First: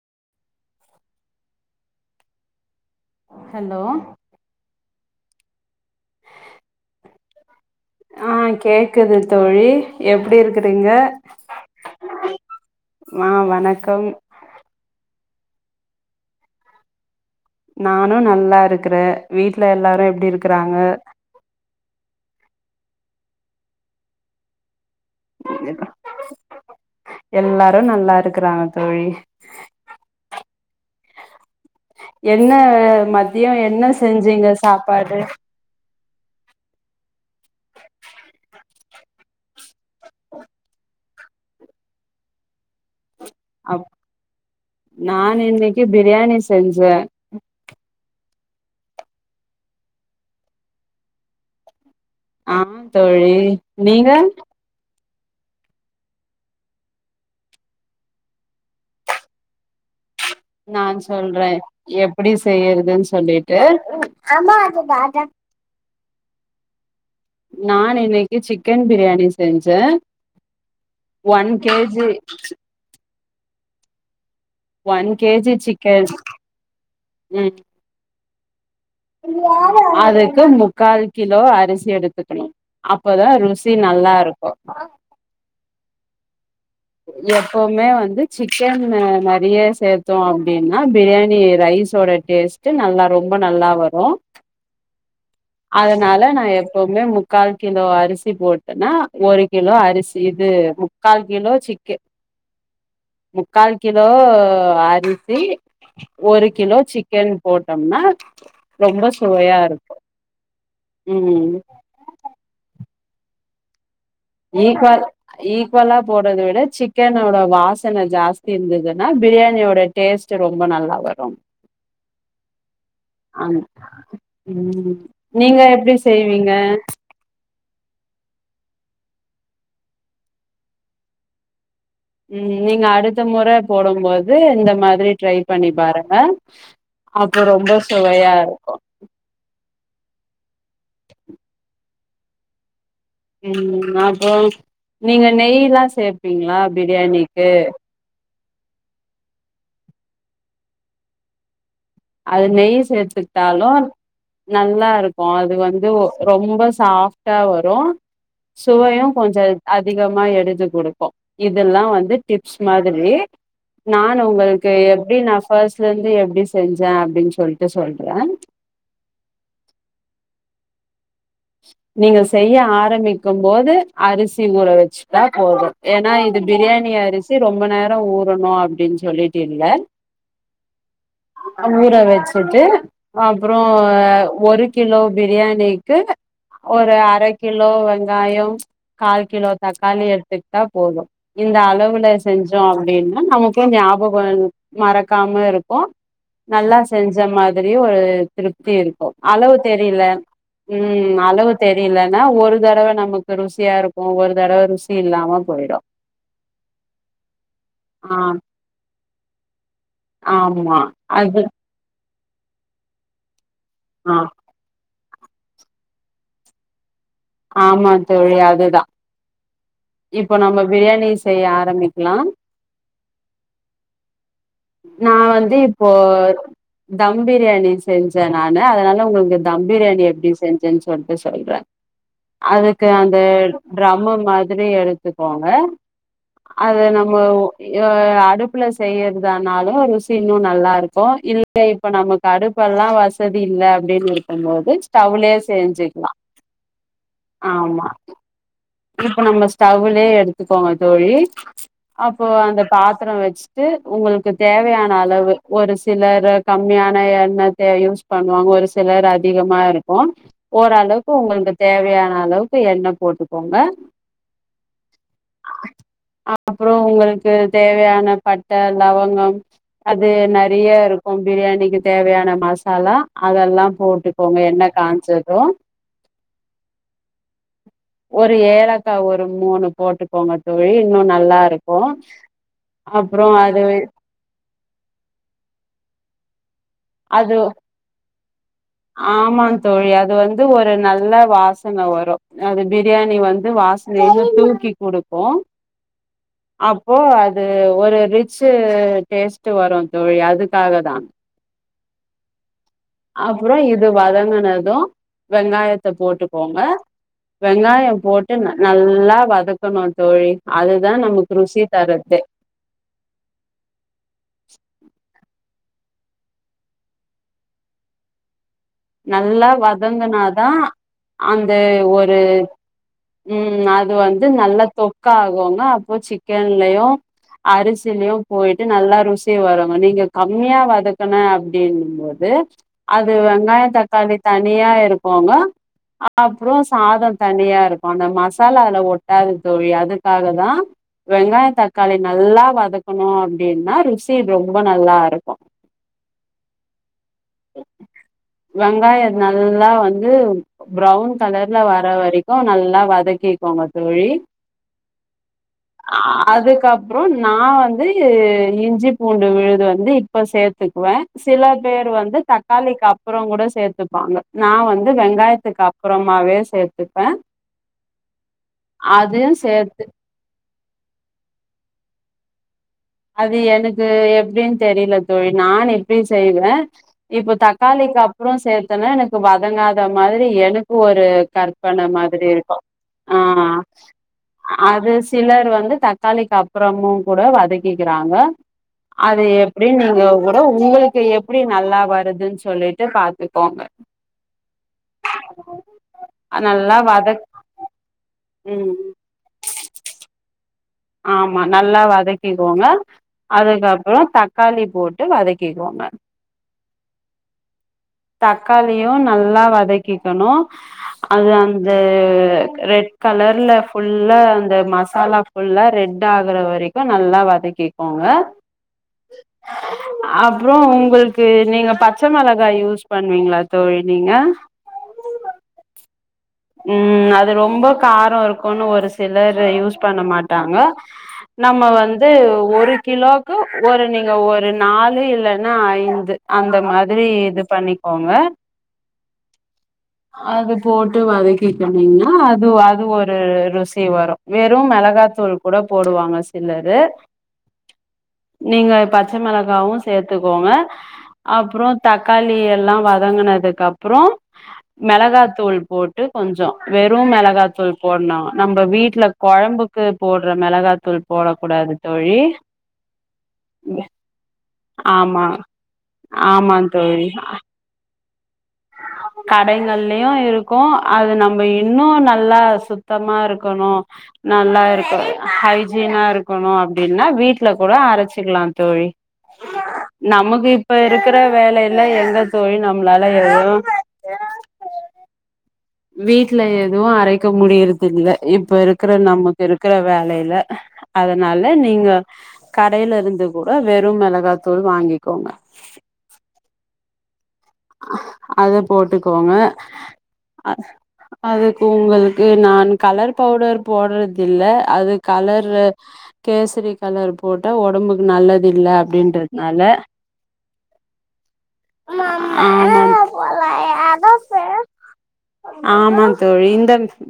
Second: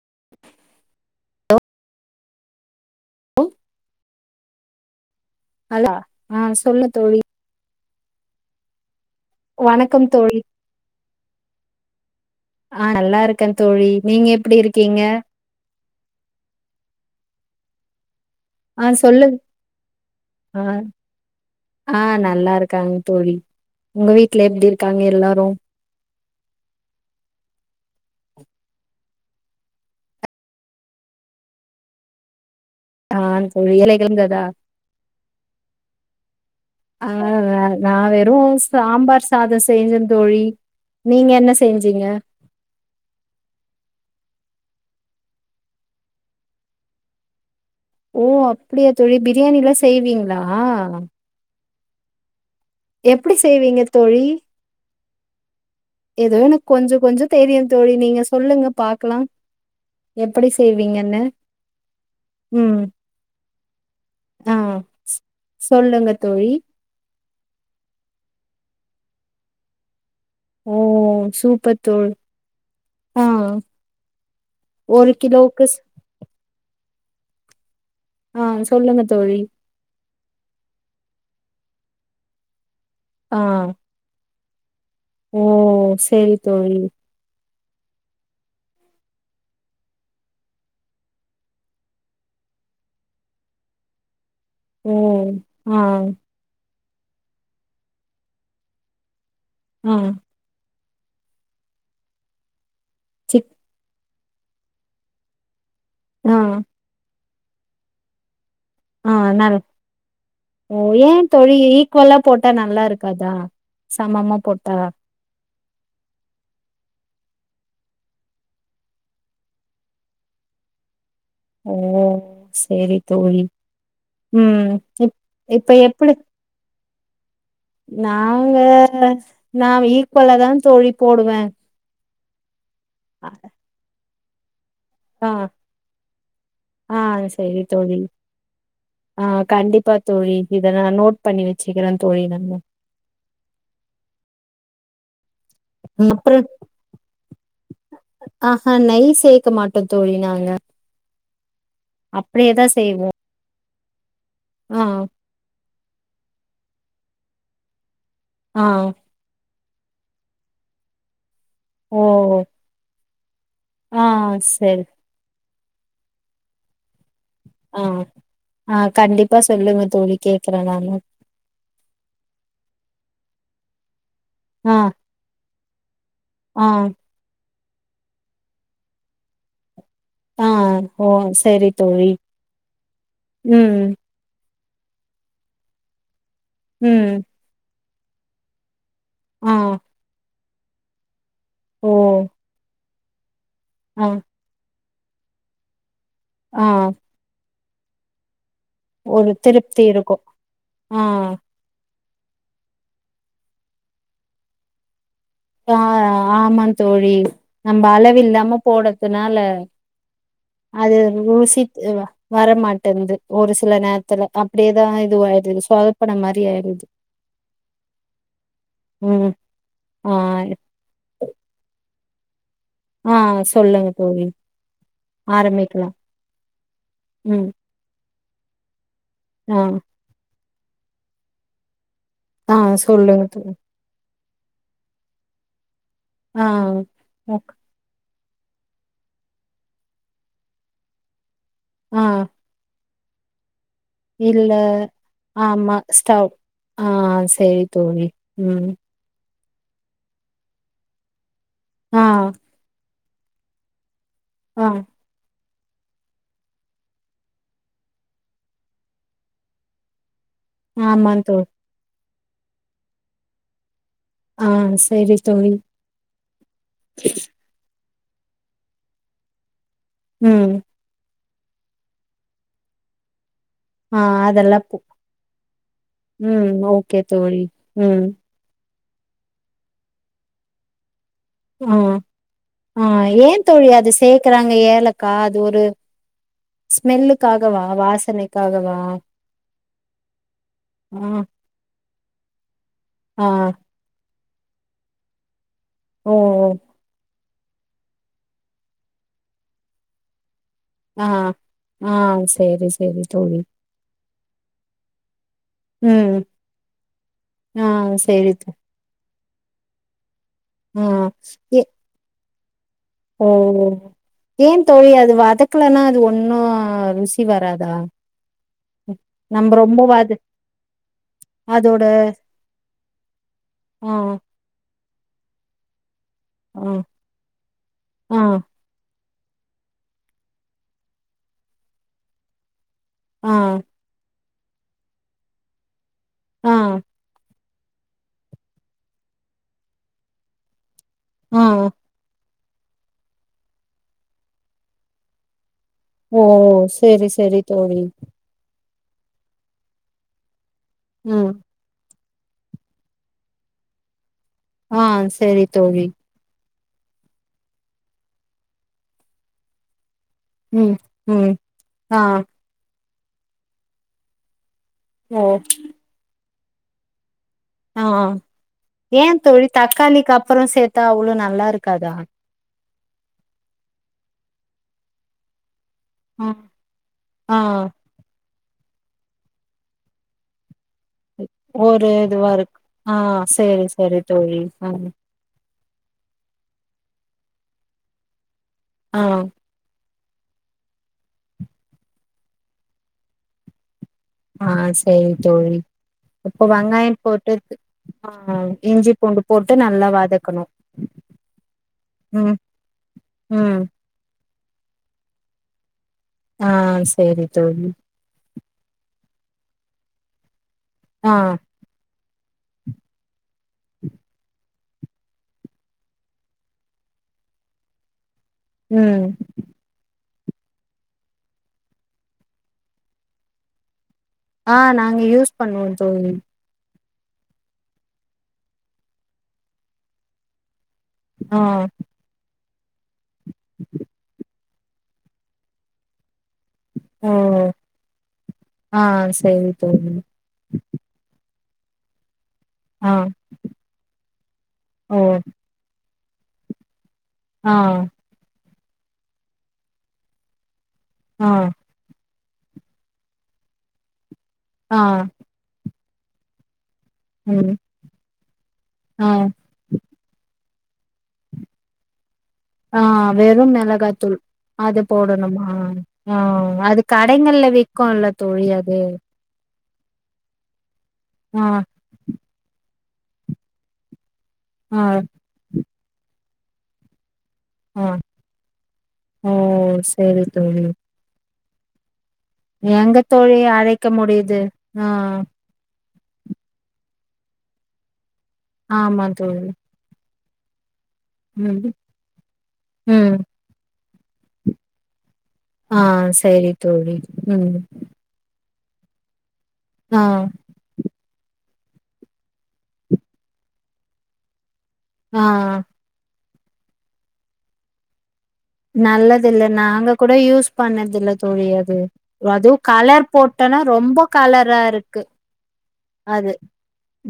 [unintelligible] [inaudible] hello நல்லா ஆ சொல்லு தோழி ஆ கேக் க்குது தோழி வணக்கம் தோழி எப்படி இருக்குறீங்க நல்லா ஆ இருக்கே தோழி வணக்கம் நீங்க எப்டி இருக்கீங்க நா நா நல்லா ஆ இருக்குறே சொல்லு வீட்டுல எல்லாரு எப்படி ஆ இருக்குறாங்க க்காங் தோழி உங்க வீட்ல எப்டிருக் [unintelligible] எல்லாரு நல்லா இரு க்கறாங்க தோழி என்ன ஆ மத்தியோ தோழி என்ன வேலை இருந்ததா செஞ்சீங்க சாப்பாடு ஆ ந நா வெறு சாம்பார் சாதோ செய்ஞ்சே தோழி நீங்க என்ன செஞ்சீங்க அப் நானு இன்னிக்கி பிரியாணி செஞ்சே ஓ அப்டியா தோழி பிரியாணிலா செய்வீங்ளா ஆம் தோழி செய்வீங்க நீங்க எதோ எனுக் கொஞ்சோ கொஞ்சோ தெரியுந் தோழி நீங்க சொல்லுங்க பாக்லா நான் சொல்றே எப்படி ம் செய்யறதுன்னு சொல்லிட்டு ஆ சொல்லுங்க தோழி நான் இன்னைக்கு சிக்கன் பிரியாணி செஞ்சே ஓ ஒன் கே ஜி ஹோ ஒன் கே ஜி சிக்கன் உம் ஆஹ் சொல்லுங்க தோழி க்கு முக்கால் கிலோ அரிசி எடுத்துக்கணு அப்போதா ஆ ருசி நல்லா இருக்கு [inaudible] ஓ சரி தோழி ப்பவுமே வந்து சிக்கன் நெறைய சேத்தோ அப்டின்னா பிரியாணி ரைஸோட டேஸ்ட் நல்லா ரொம்ப நல்லா வரு ம் அதனால நா எப் ப்பவுமே முக்கால் கிலோ அரிசி போட்டன்னா ஒரு கிலோ ஆ அரிசி இது கால் கிலோ சிக்கு சிக் முக்கால் கி கிலோ அரிசி ஆ ஒரு கிலோ சிக் கன் போட்டோம்னா ரொம்ப ஆ நல் சுவையா இருக்கும் ஓ ஏன் தோழி ஈக்குவலா போட்டா நல் நல்லாருக்காதா சமமா போட்டா ஈக்வல் ஈக்குவலா போடுறத விட சிக்கனோட வாசன ஜாஸ்தி இருந்ததுன்னா பிரியாணியோட டேஸ்ட் ரொம்ப நல்லா வரும் ஓ சேரி தோழி ஆமா உம் ம் இப் நீங்க இப்ப எப்டி எப்பிடி செய்வீங்க நாங்க நான் ஈக்குவலா தான் தோழி போடுவேன் உம் நீங்க அடுத்த முறை போடம் போது து இந்த மாரி ஆ ட்ரை பண்ணி பாருங்க ஆ அப்போ செரி ரொம்ப தோழி சுவையா இருக்கும் ஆ கண்டிப்பா தோழி இத நான் நோட் பண்ணி வச்சுக்கறேன் தோழி நானு உம் அப்போ நீங்க நெய்ல்லா அப்புறம் சேப்பீங்களா பிரியாணிக்கு ஆஹா நெய் சேக்க மாட்டோம் தோழி நாங்க அது அப்படியேதா நெய் செய்வோ சேத்துகிட்டாலும் ஆ நல்லாருக்கும் அது வந்து ரொம்ப சாஃப்ட்டா வரு ஆ சுவையும் கொஞ்ச அதிகமா எடு்த்து குடுக்கும் இதெல்லாம் ஓ வந்து டிப்ஸ் மாதிரி ஆ நான் உங்களுக்கு சரி எப்டி நான் ஃபஸ்ட்ல இருந்து எப்டி செஞ்சேன் அப்டின்னு சொ ஆஹ் ஆஹ் கண்டிப்பா சொல்லுங்க தோழி கேக்குறேன் நானும் நீங்க செய்ய ஆரம்பிக்கும்போது அரிசி ஊர ஆ வச்சுட்டா போது ஏன்னா இது ஆ பிரியாணி அரிசி ரொம்ப நேரொ ஊறணு அப்டின் சொல்லிட்டு இல்ல ஆ ஓ சரி ஊற தோழி வச்சுட்டு அப்ரோ ம் ஒரு கிலோ பிரியாணிக்கு ஒரு ம் அர கிலோ வந்து காயம் கால் கிலோ ஆ தக்காளி எடுத்துக் கிட்டா போது இந்த ஓ அளவுல செஞ்சோ அப்டின் நமக் கே ஆ ஞாபகொ [unintelligible] மறக்காம இருக்கு ஆ நல்லா செஞ்ச மா திரி ஒரு திருப்தி இருக்கு ஒரு அளவு திருப்தி தெரில இருக்கு ம் ஆ ம் அளவு தெரி லன்னா ஒரு தரவ நமக்கு ருசியாருக்கு ஒரு தரவ ருசி இல்லாம ஆ போயிடு ஆமா தோழி நம்ம ஆ அளவு இல்லாம போடறதுனால அது ருசி ஆ வரமாட்டேன்து ஒரு சி சில ஆ நேரத்துல அப்டேதா ஆயி இதுவாயிருது சொதப்பன மாரி ஆயிருது ஆமாந் தோழி அதுதா ஆ இப்போ நம்ம பிரியாணி செய்ய ஆரம்பிக் க்லா ஆ சொல்லுங்க தோழி நா வந்து ஆரம்பிக்கலா இப்போ தம் ம் பிரியாணி செஞ் சே நானு அதனால [unintelligible] உங்களுக்கு ஆ தம் பிரியாணி எப்டி செஞ் சே சொல்ட்டு சொல்றே ஆ அதுக்கு அந்த சொல்லுங்க தோழி டிரம்மு திரி எடுத்துக்கோங்க ஆ அது நம்ம ஒ ஒக் ஏ ஆ அடுப்புல செய்யறதானாலு ருசி இன்னு நல்லா இருக்கோ இல் ல இப்ப ஆ நமக்கு அடுப்பெல்லா வஸ் சதி இல்ல அப்டின்னு இல்ல இருக்கும்போது ஸ்டவ்லயே ஆமா செஞ்சுக்கலா ஸ்டவ் ஆஹ சேரி ஆமா தோழி உம் இப்ப நம்ம ஸ்டவ்லேயே எடுத்துக்கோங்க தோழி ஆ அப்போ அந்த பாத் தரம் வெச்சுட்டு உங்களுக் கு ஆ தேவையான அளவு ஒரு சிலரு கம்மியான எண்ணெத்த யூஸ் பண்ணுவாங் ஒரு சிலர் அதிகமா இருக்கோ ஆமா ஓரளவுக்கு தோழி உங்களுக்கு தேவையா அளவுக்கு எண்ண போட்டுக்கோங்க ஆ சேரி தோழி அப்புறோ உங்களுக்கு தேவையான அ பட்ட லவங்கம் அது ம் நெறைய இருக்கும் பிரியாணிக்கு தேவையான மசாலா அதெல்லாம் ஆ போட்டுக்கோங்க அதெல்லா எண்ண போ காஞ்சதோ ம் ஓகே தோழி ம் ஒரு ஏலக் கா ஒரு மூணு போட்டுக்கோங்க தோழி இன்னு நல்லா ஆஹ இருக்கு ஆஹ ஏன் தோழி அது சேக்கறாங்க ஏலக்கா அது ஒரு அது ஸ்மெல்லுக்காகவா வாசனைக்காகவா ஆமா தோழி அது வந்து ஒரு ஆ நல்லா வாசன வரோ அது பிரியாணி ஆ வந்து வாசனையாவு தூக்கி குடுக்கோ ஓ ஓ அப்போ அ ஒரு ரிச்சி டேஸ்ட் வரோ தோழில் அதுக் க்காக தான் ஆஹ் சேரி சேரி தோழி வாதங்குனதோ வெங்காயத்த ம் போட்டுக்கோங்க ஆ வெங்காயோ சேரி போட்டு தோ நல்லா வதக்கணும் தோழி ஆ அதுதா நமக்கு ருசி ஏ தர்றதே ஓ ஏன் தோழி அது வா வதக்குலனா அது ஒன்னோ ருசி வராதா நல்லா நம்ம ரொம்ப வது வதங்கனாதா அந்த அதோட ஒரு உம் ஆ அது வந்து நல்லா தொக் காகுங்க அப்போ சிக் ஆ லும் ஆ அரிசியிலயும் போயிட்டு நல்லா ருசி வருங்க நீங்க கம்மியா வதக்கண அப்படின்னும்போது அது ஆ வெங்கா தனி தனியா இருப்பாங்க அப்புற ஆ சாதம் தனியா இருக்கு அந்த மசாலால ஒட்டாது தோழி அதுக்காக தா ஆ வெங்காய தக்காளி நல்லா வதக்கணு அப்படின்னா ருசி ரொம்ப நல்லா இருக்கு ஓ சரி சரி தோழி வெங்காய நல்லா வந்து ப்ரௌன் ம் கலர்ல வர வரைக் கு நல்லா வதக்கிக்கோங்க தோழி ஆஹ் சரி தோழி க்கப்புறம் நா வந்து இஞ்சி பூண்டு விழுது வந்து இப்ப ம் சேத்துக்குவே ம் சில பேர் ஆ வந்து க்கு அப்புறம் கூட சேத்துப்பாங்க நா வந்து ஓ வெங்காயத்துக்கு அப்புறமாவே சே சேத்துப்ப ஆ ஆஹ் ஏந் தோழி சேத்து தக்காளிக்கு அப்புற சேத்தா அவ்ளோ நல்லா இருக்காதா அது எனக்கு எப்படின்னு தெரில தோழி நானு ப்படி ஆ செய்வே இப்ப ஆ தக்காளிக்கு அப்ற சேத்தனா எனக்கு வதங்காத மாதிரி எனக்கு ஒரு ஒரு கற்பன மாதிரி இதுவா இருக்கு ஆ ஆஹ் சேரி சேரி தோழி ஆ அது சிலர் வந்து தக்காளிக்கு அப்புறமு கூட வதக் கிக்கிறாங்க ஆ அது எப்படினு நீங்க கூட உங்குளுக்கு எப்படி நல்லா வருதுன் சொல்லிட்டு பாத்துக்கோங்க ஆஹ் சரி தோழி இப்ப நல்லா வெங்காயம் வதக் போட்டு ஆஹ் ம் இஞ்சி பூண்டு போட்டு நல்லா வதக்கணு ஆமா நல்லா ம் வதக்கிக்கோங்க ம் அதுக்கப்புறம் தக் காளி போட்டு வதக்கிக்கோங்க ஆஹ் சரி தோழி தக்காளியு நல்லா வதக்கிக்கணு ஆ அது அந்த ரெட் கலர்ல ஃபுல்லா அந்த மசாலா ஃபுல்லா ரெட் ஆகுற வரைக்கு நல்லா வதக்கிக்கோங்க ம் அப்புறம் உங்களுக்கு நீங்க பச்ச மிளகாய் யூஸ் பண்ணுவீங்களா தோழி நீங்க ஆ நாங்க யூஸ் பண்ணுவோம் தோழி உம் அது ரொம்ப காரம் இருக்கும்னு ஒரு சிலர் யூஸ் பண்ண மாட்டாங்க ஆ நம்ம வந்து ஒரு கிலோ கு ஒரு நீங்க ஒ ரு நாலு இல்லன்னா ஐந்து அந்த மாதிரி ஓ இது பண்ணிக்கோங்க ஆ சேரி தோழி அது போட் அதுக்கே கம்மினா அது அது ஆ ஒரு ருசி வரு வெறும் ஓ மெளகாத்தூள் கூட போடுவாங்க சிலரு ஆ நீங்க பச்ச மெளகாவு சேத்துக்கோங்க ஆ அப்றோ தக் காளி எல்லா வதங்கனதுக்கு அப்பறோ ஆ மெளகாத்தூள் போட்டு கொஞ்சோ வெறு ம் மெளகாத்தூள் போட்னு நம்ப ஆ வீட்ல கொழம்புக்கு போட்ற மெளகா ஆ வெறும் மிளகாய்த்தூள் அது ஆமா போடணுமா ஆ ஆமா அது தோழி கடைகள்ல விக்குல்ல தோழி அது கடைங்கள்லயும் இருக்கும் அது நம்ம ஆ இன்னும் நல்லா சு சுத்தமா இருக்கணும் நல்லா ஆ இருக்கு ஹை கிளினா இருக்கணும் அப்படின்னா வீட் இதுல கூட ஆ அரைச்சிக்கலாம் தோழி ஓ சரி நமக்கு தோழி இப்ப இருக்கிற வேலை இல்ல எந் தோழி நம்மளால தோழிய எதுவு அழைக்க முடியுது ஆ வீட்டுல எதுவும் அரைக்க முடியறது இல்லை இப்ப இருக்கிற ஆமா நமக்கு தோழி இருக்கிற வேலை இல்ல அதனால ம் நீங்க கடையில ம் இருந்து கூட வே னி மிளகாத்தூள் வாங்கிக்கோங்க ஆ சேரி தோழி ம் அத போட்டுக்கோங்க ஆ அ அது உங்களுக்கு நான் கலர் பவுடர் போடுறதில்ல அது ஆ கலரு கேசரி கலர் போட்ட உடம்புக்கு நல்ல நல்லது இல்ல நாங்க கூட யூஸ் பண்ணதில்ல தோழி அது அதுவும் கலர் ஆமாம் போட்டோனா ரொம்ப கலரா இருக்கு ஆமா அது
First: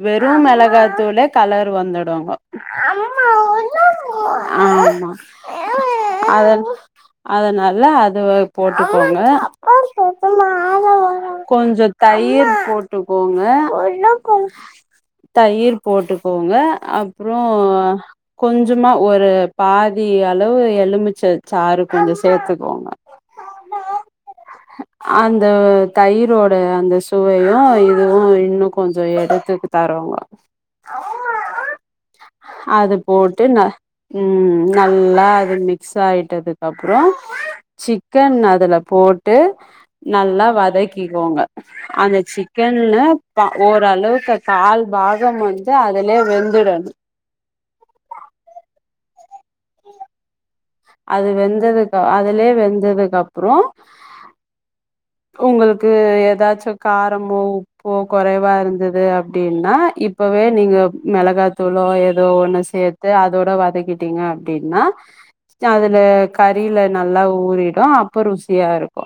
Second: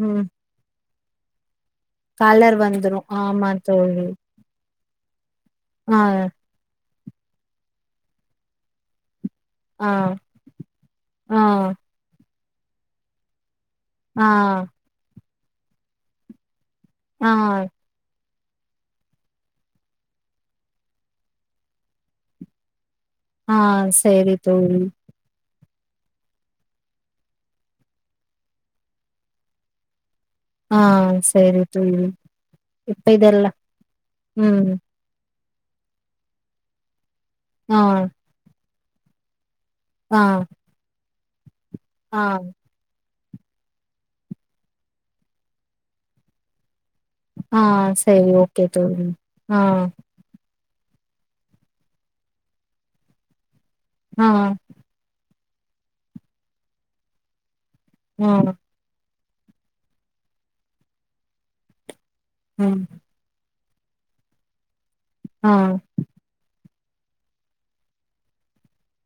ம் தூள கலர் வந்துடுங்க கலர் வந்துரு ஆமா தோழி ஆ அத அதனால அது போட்டுக்கோங்க ஆ ஆ கொஞ்சம் தயிர் போட்டுக்கோங்க ஆ தயிர் போட்டுக்கோங்க ஆ அப்றோ கொஞ்சமா ஒரு பாதி அளவு எலுமிச்சச்சாறு கொஞ்சொ சேத்துக்கோங்க ஆ சேரி தோழி அந்த தயிரோட அந்த சுவையு இதுவு இன்னு கொஞ்சொ எடுத்துக் தரோவா ஆ சரி தோழி அது இப்ப போட்டு இதெல்லா ந ம் நல்லா அ மிக்ஸாயிட்டதுக்கப்றோ ஆ சிக்கன் அதுல போட்டு ஆ நல்லா வதகி கோங்க ஆ அந்த சிக்கன்னு ப ஓரளவுக்கு கால் பாகம் வந்து அதுலே வெந்துடணு ஆ சரி ஓகே தோழி ஆ அது வெந்ததுக்க அதுலே வெந்ததுக்கப்றோ ஆ உங்களுக்கு ஏதாச்சு காரமோ போ ஆ கொறைவா இருந்துது அப் ப்டினா இப்பவே நீங்க மெளகாத்தூளோ ஏ தோ ஒண்ண ம் சேத்து அதோட வதக் கிட்டீங்க அப்டின்னா ஆ சா அதுல கறில நல்லா ஊறிடு அப்ப ருசியா இருக்கு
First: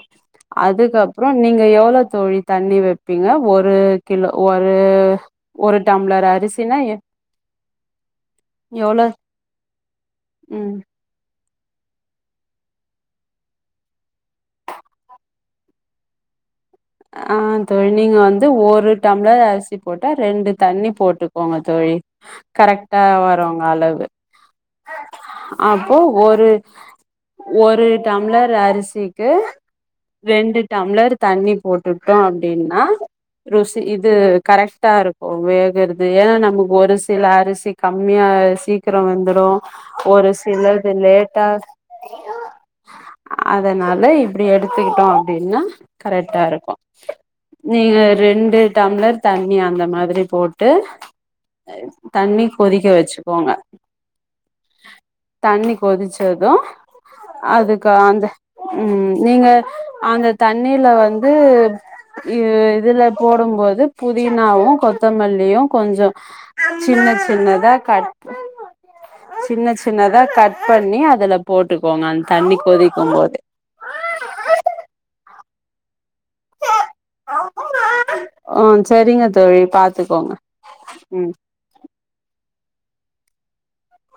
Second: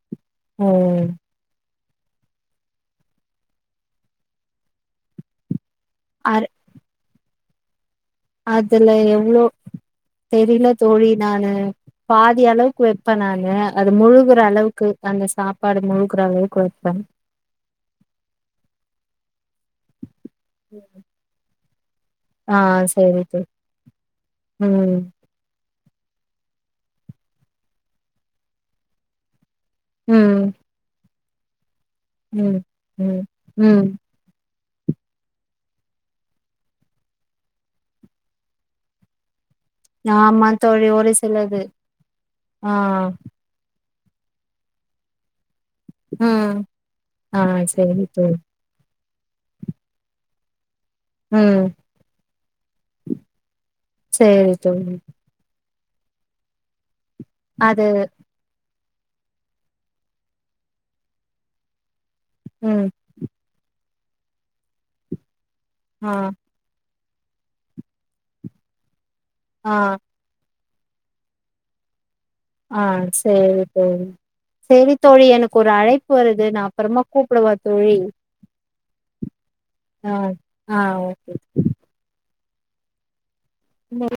ஓ அதுக்கப்றோ நீங்க எவ் ளோ தோழி தண்ணி வெப்பீங்க ஒரு கிலோ ஒரு ஒரு டம்ளர் அர் அரிசினா எ அதுல எவ்ளோ தெரில ம் தோழி நானு பாதி அளவுக்கு வெப்ப நானு அது முழுகுற அளவுக்கு அந்த சாப்பாடு முழ்குற அளவுக்கு வெப் ஆ தோழி நீங்க வந்து ஒரு டம்ளர் அரிசி போட்டா ரெண்டு தண்ணி போட்டுக்கோங்க தோழி ஆ கரெக்டா சரி தோழி வருங்க அளவு ம் அ ப்போ ஒரு ஒரு டம்ளர் அரிசிக்கு ம் ரெண்டு டம்ளரு தண்ணி டுட்டோ ம் அப்டின்னா ம் ருசி ம் இது கரெக் டா இருக்கு வேகறது ஏனா நமக்கு ஒரு சில அரிசி கம்மியா சீக்கரோ வெந்துரு ஒரு ஆமா தோழி, சிலது ஒரு லேட்டா சிலது, ஆ ல இப்டி எடுத்துக்கிட்டோ அப்டின்னா கரெக்ட்டா ம் இரு ஆ நீங்க சரி தோழி ரெண்டு ட டம்ளர் தண்ணி அந்த மாதிரி போட்டு ம் அ தண்ணி கொதிக்க வச்சிக்கோங்க சரி தோழி தண்ணி கொதிச்சது அது அதுக்கு அந்த ம் நீங்க அந்த தண்ணில வந் து இது ம் இதுல போடும்போது புதினாவு கொத்தமல்லியு கொஞ்சோ ஆ சின்னச் சின்னதா கட் ஆ சின்னச் சின்னதா கட் பண்ணி அதுல போட்டுக்கோங்க அந் அஹ் சேரி தோழி சேரி தோழி எனக் கோரு அழைப் அழைப்பு வருது நா அப்புறமா கூப்டவா தோழி ஆ சரிங்க தோழி அஹ் பாத்துக்கோங்க அஹ் ஓகே ம் இன்னொரு